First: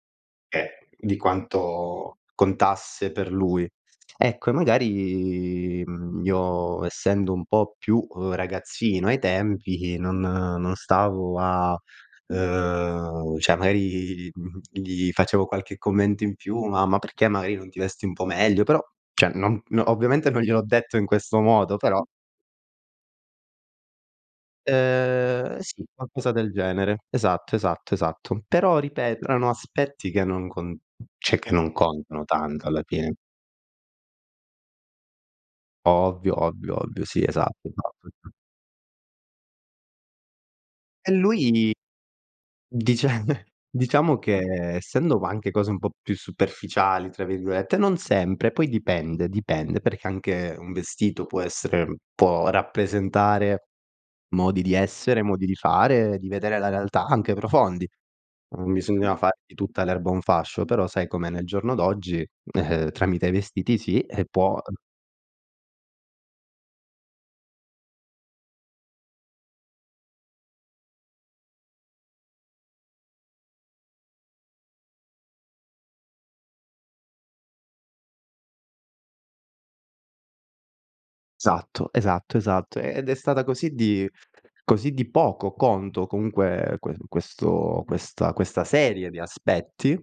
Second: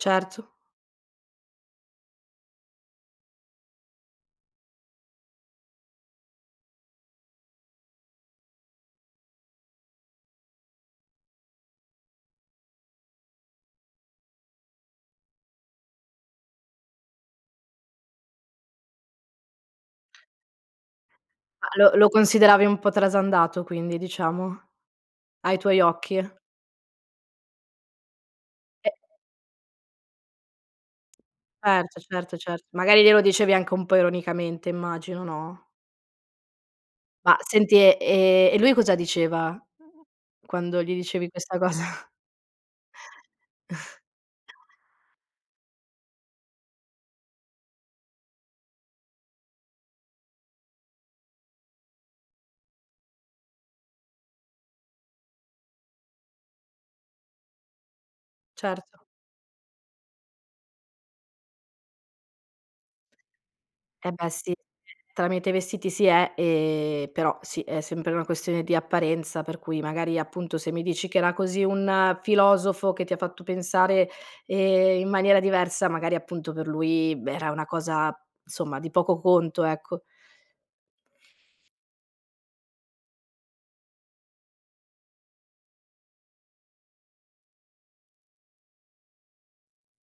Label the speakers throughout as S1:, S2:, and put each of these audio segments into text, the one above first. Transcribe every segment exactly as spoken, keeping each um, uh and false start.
S1: Certo.
S2: Eh, di quanto contasse per lui. Ecco e magari, mhmm, io essendo un po' più ragazzino ai tempi non non stavo a ehm, ceh magari, mhmm, gli facevo qualche commento in più: "Ma ma perché magari non ti vesti un po' meglio?" Però ceh non ovviamente non gliel'ho detto in questo
S1: Ma
S2: modo,
S1: lo
S2: però.
S1: lo consideravi un po' trasandato quindi, diciamo? Ai
S2: Ehm,
S1: tuoi
S2: sì, qualcosa
S1: occhi?
S2: del genere. Esatto, esatto, esatto. Però
S1: Eh
S2: ripeto erano aspetti che non cont ceh non
S1: Certo,
S2: contano
S1: certo,
S2: tanto
S1: certo.
S2: alla
S1: Magari
S2: fine.
S1: glielo dicevi anche un po' ironicamente immagino, no?
S2: Ovvio, ovvio, ovvio, sì,
S1: Ma
S2: esatto
S1: senti, e
S2: esatto [unintelligible]
S1: e e lui cosa diceva quando gli
S2: E
S1: dicevi questa
S2: lui
S1: cosa?
S2: dice diciamo che, essendo anche cose un po' più "superficiali" tra virgolette, non sempre, poi dipende dipende, perché anche un vestito può essere può rappresentare modi di essere, modi di fare, di vedere la realtà anche profondi. Non
S1: Certo.
S2: bisognava fare di tutta l'erba un fascio, però sai com'è nel giorno d'oggi, ehm, tramite i vestiti sì,
S1: Eh beh sì,
S2: può eh
S1: tramite i vestiti si è ehm però sì, è sempre una questione di apparenza, per cui magari appunto se mi dici, che era così un filosofo, che ti ha fatto pensare, ehm, in maniera diversa, magari appunto, per lui, b era una cosa insomma di poco conto, ecco.
S2: esatto, esatto, esatto. Ed è stata così di così di poco conto comunque que questo questa questa serie di aspetti,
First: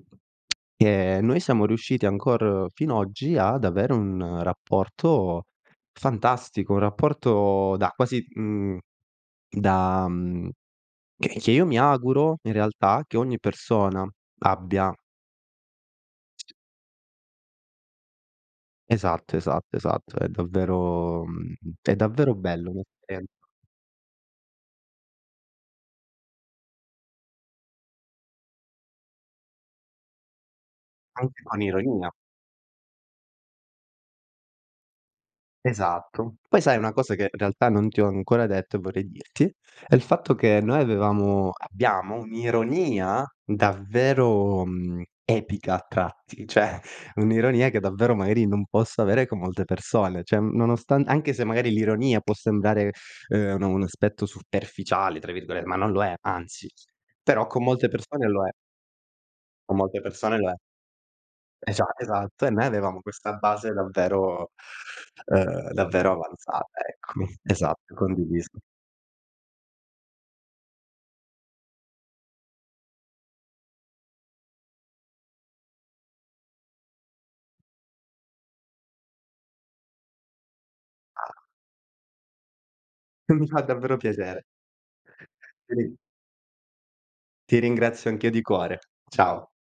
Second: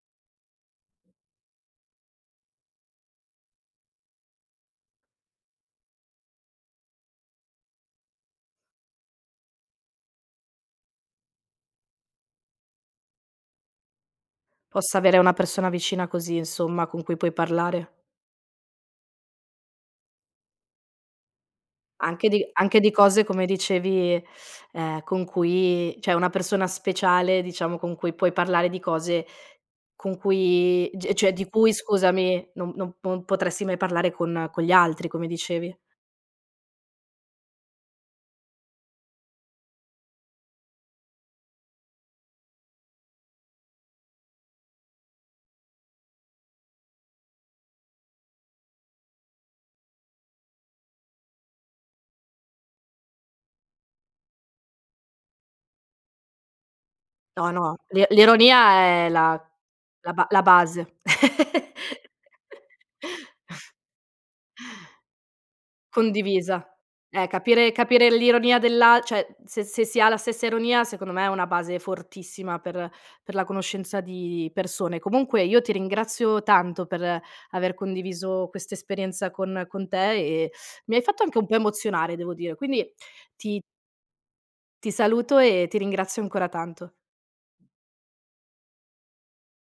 S2: che noi siamo riusciti ancor fin oggi ad avere un rapporto fantastico, un rapporto da quasi, mhmm, da mhmm, che che io mi auguro in realtà che ogni persona abbia.
S1: Possa avere una persona vicina così, insomma, con cui puoi parlare.
S2: Esatto, esatto, esatto, è davvero mhmm, è
S1: Anche
S2: davvero
S1: di
S2: bello
S1: anche di
S2: mettere
S1: cose, come dicevi, ehm, con cui ceh, una persona speciale, diciamo, con cui puoi parlare di cose, con cui g cioè,
S2: Anche
S1: di
S2: con
S1: cui,
S2: ironia.
S1: scusami, non non p non potresti mai parlare con con gli altri, come dicevi.
S2: Esatto. Poi sai una cosa che in realtà non ti ho ancora detto e vorrei dirti, è il fatto che noi avevamo abbiamo un'ironia davvero, mhmm, epica a tratti, ceh un'ironia, che davvero, magari non posso avere con molte persone, ceh nonostante anche se magari l'ironia, può sembrare ehm, un un aspetto "superficiale" tra virgole ma non lo è, anzi. Però
S1: No,
S2: con
S1: no,
S2: molte
S1: l'i
S2: persone lo è.
S1: l'ironia è la
S2: Con molte
S1: la ba
S2: persone
S1: la
S2: lo è.
S1: base.
S2: Esa esatto, e noi avevamo questa base davvero ehm, davvero
S1: Condivisa.
S2: avanzata,
S1: Eh,
S2: eccomi.
S1: capire
S2: Esatto,
S1: capire l'ironia
S2: condiviso.
S1: dell'al ceh, se se si ha la stessa ironia, secondo me è una base fortissima per per la conoscenza di persone. Comunque, io ti ringrazio tanto per aver condiviso questa esperienza con con te, e mi hai fatto anche
S2: Ah.
S1: un po' emozionare devo dire. Quindi
S2: E mi fa
S1: ti
S2: davvero piacere.
S1: ti saluto e
S2: Ti
S1: ti
S2: ri
S1: ringrazio ancora tanto.
S2: ti ringrazio anch'io di cuore. Ciao.